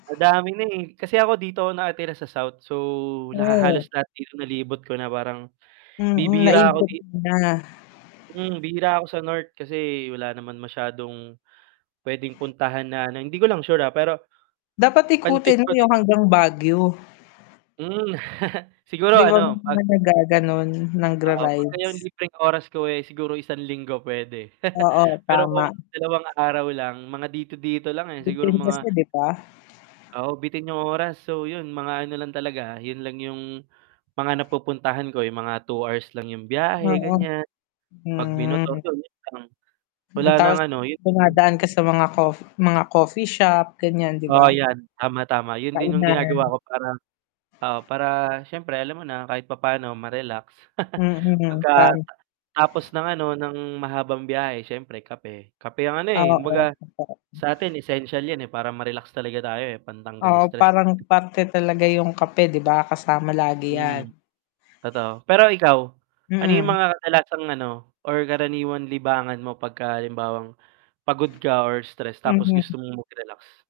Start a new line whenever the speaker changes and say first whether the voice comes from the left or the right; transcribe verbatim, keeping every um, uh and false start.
right: Madami na, eh. Kasi ako dito ako nakatira sa South, so laha halos
left: Hmm.
right: lahat dito nalibot ko na. Parang
left: Mm,
right: bibihira ako
left: naikot
right: di
left: mo na.
right: Hmm, bihira ako sa North kasi wala naman masyadong puwedeng puntahan na ano, hindi ko lang sure, ah, pero
left: Dapat
right: pansit
left: ikutin
right: ko
left: mo
right: din
left: yung hanggang Baguio.
right: Hmm, siguro
left: 'Di ba ma'am
right: ano, 'pag
left: may nagga-gano'n,
right: Oo, pagka
left: nagra-rides?
right: yung libreng oras ko, eh, siguro isang linggo puwede.
left: Oo,
right: Pero
left: tama.
right: kung dalawang araw lang, mga dito-dito lang, eh, siguro
left: Bitin kasi,
right: mga
left: 'di ba?
right: oo, bitin yung oras. So 'yun, mga ano lang talaga, 'yun lang yung mga napupuntahan ko, yung mga two hours lang yung biyahe
left: Oo,
right: ganiyan. 'Pag minotor
left: hmm.
right: ko yo'n lang, wala
left: Mm,
right: nang
left: tapos
right: ano, yun.
left: dumadaan ka sa mga coff mga coffee shop, ganiyan, 'di
right: Oo,
left: ba?
right: 'yan, tama, tama. 'Yun din yung
left: Kainan.
right: ginagawa ko para oo, para siyempre alam mo na, kahit papa'no ma-relax,
left: Mm, pare
right: pagkata tapos ng ano, ng mahabang biyahe siyempre kape. Kape ang ano,
left: Oo,
right: eh, kumbaga
left: ang sarap
right: sa atin
left: nu
right: essential 'yan, eh, para ma-relax talaga tayo, eh, pantanggal
left: Oo,
right: stress.
left: parang parte talaga yung kape, 'di ba? Kasama lagi 'yan.
right: Mm, totoo. Pero ikaw, ano yung
left: Mm.
right: mga kadalasang ano, or karaniwang libangan mo pagkahalimbawang pagod ka or stress tapos gusto
left: Mhm.
right: mong mag-relax?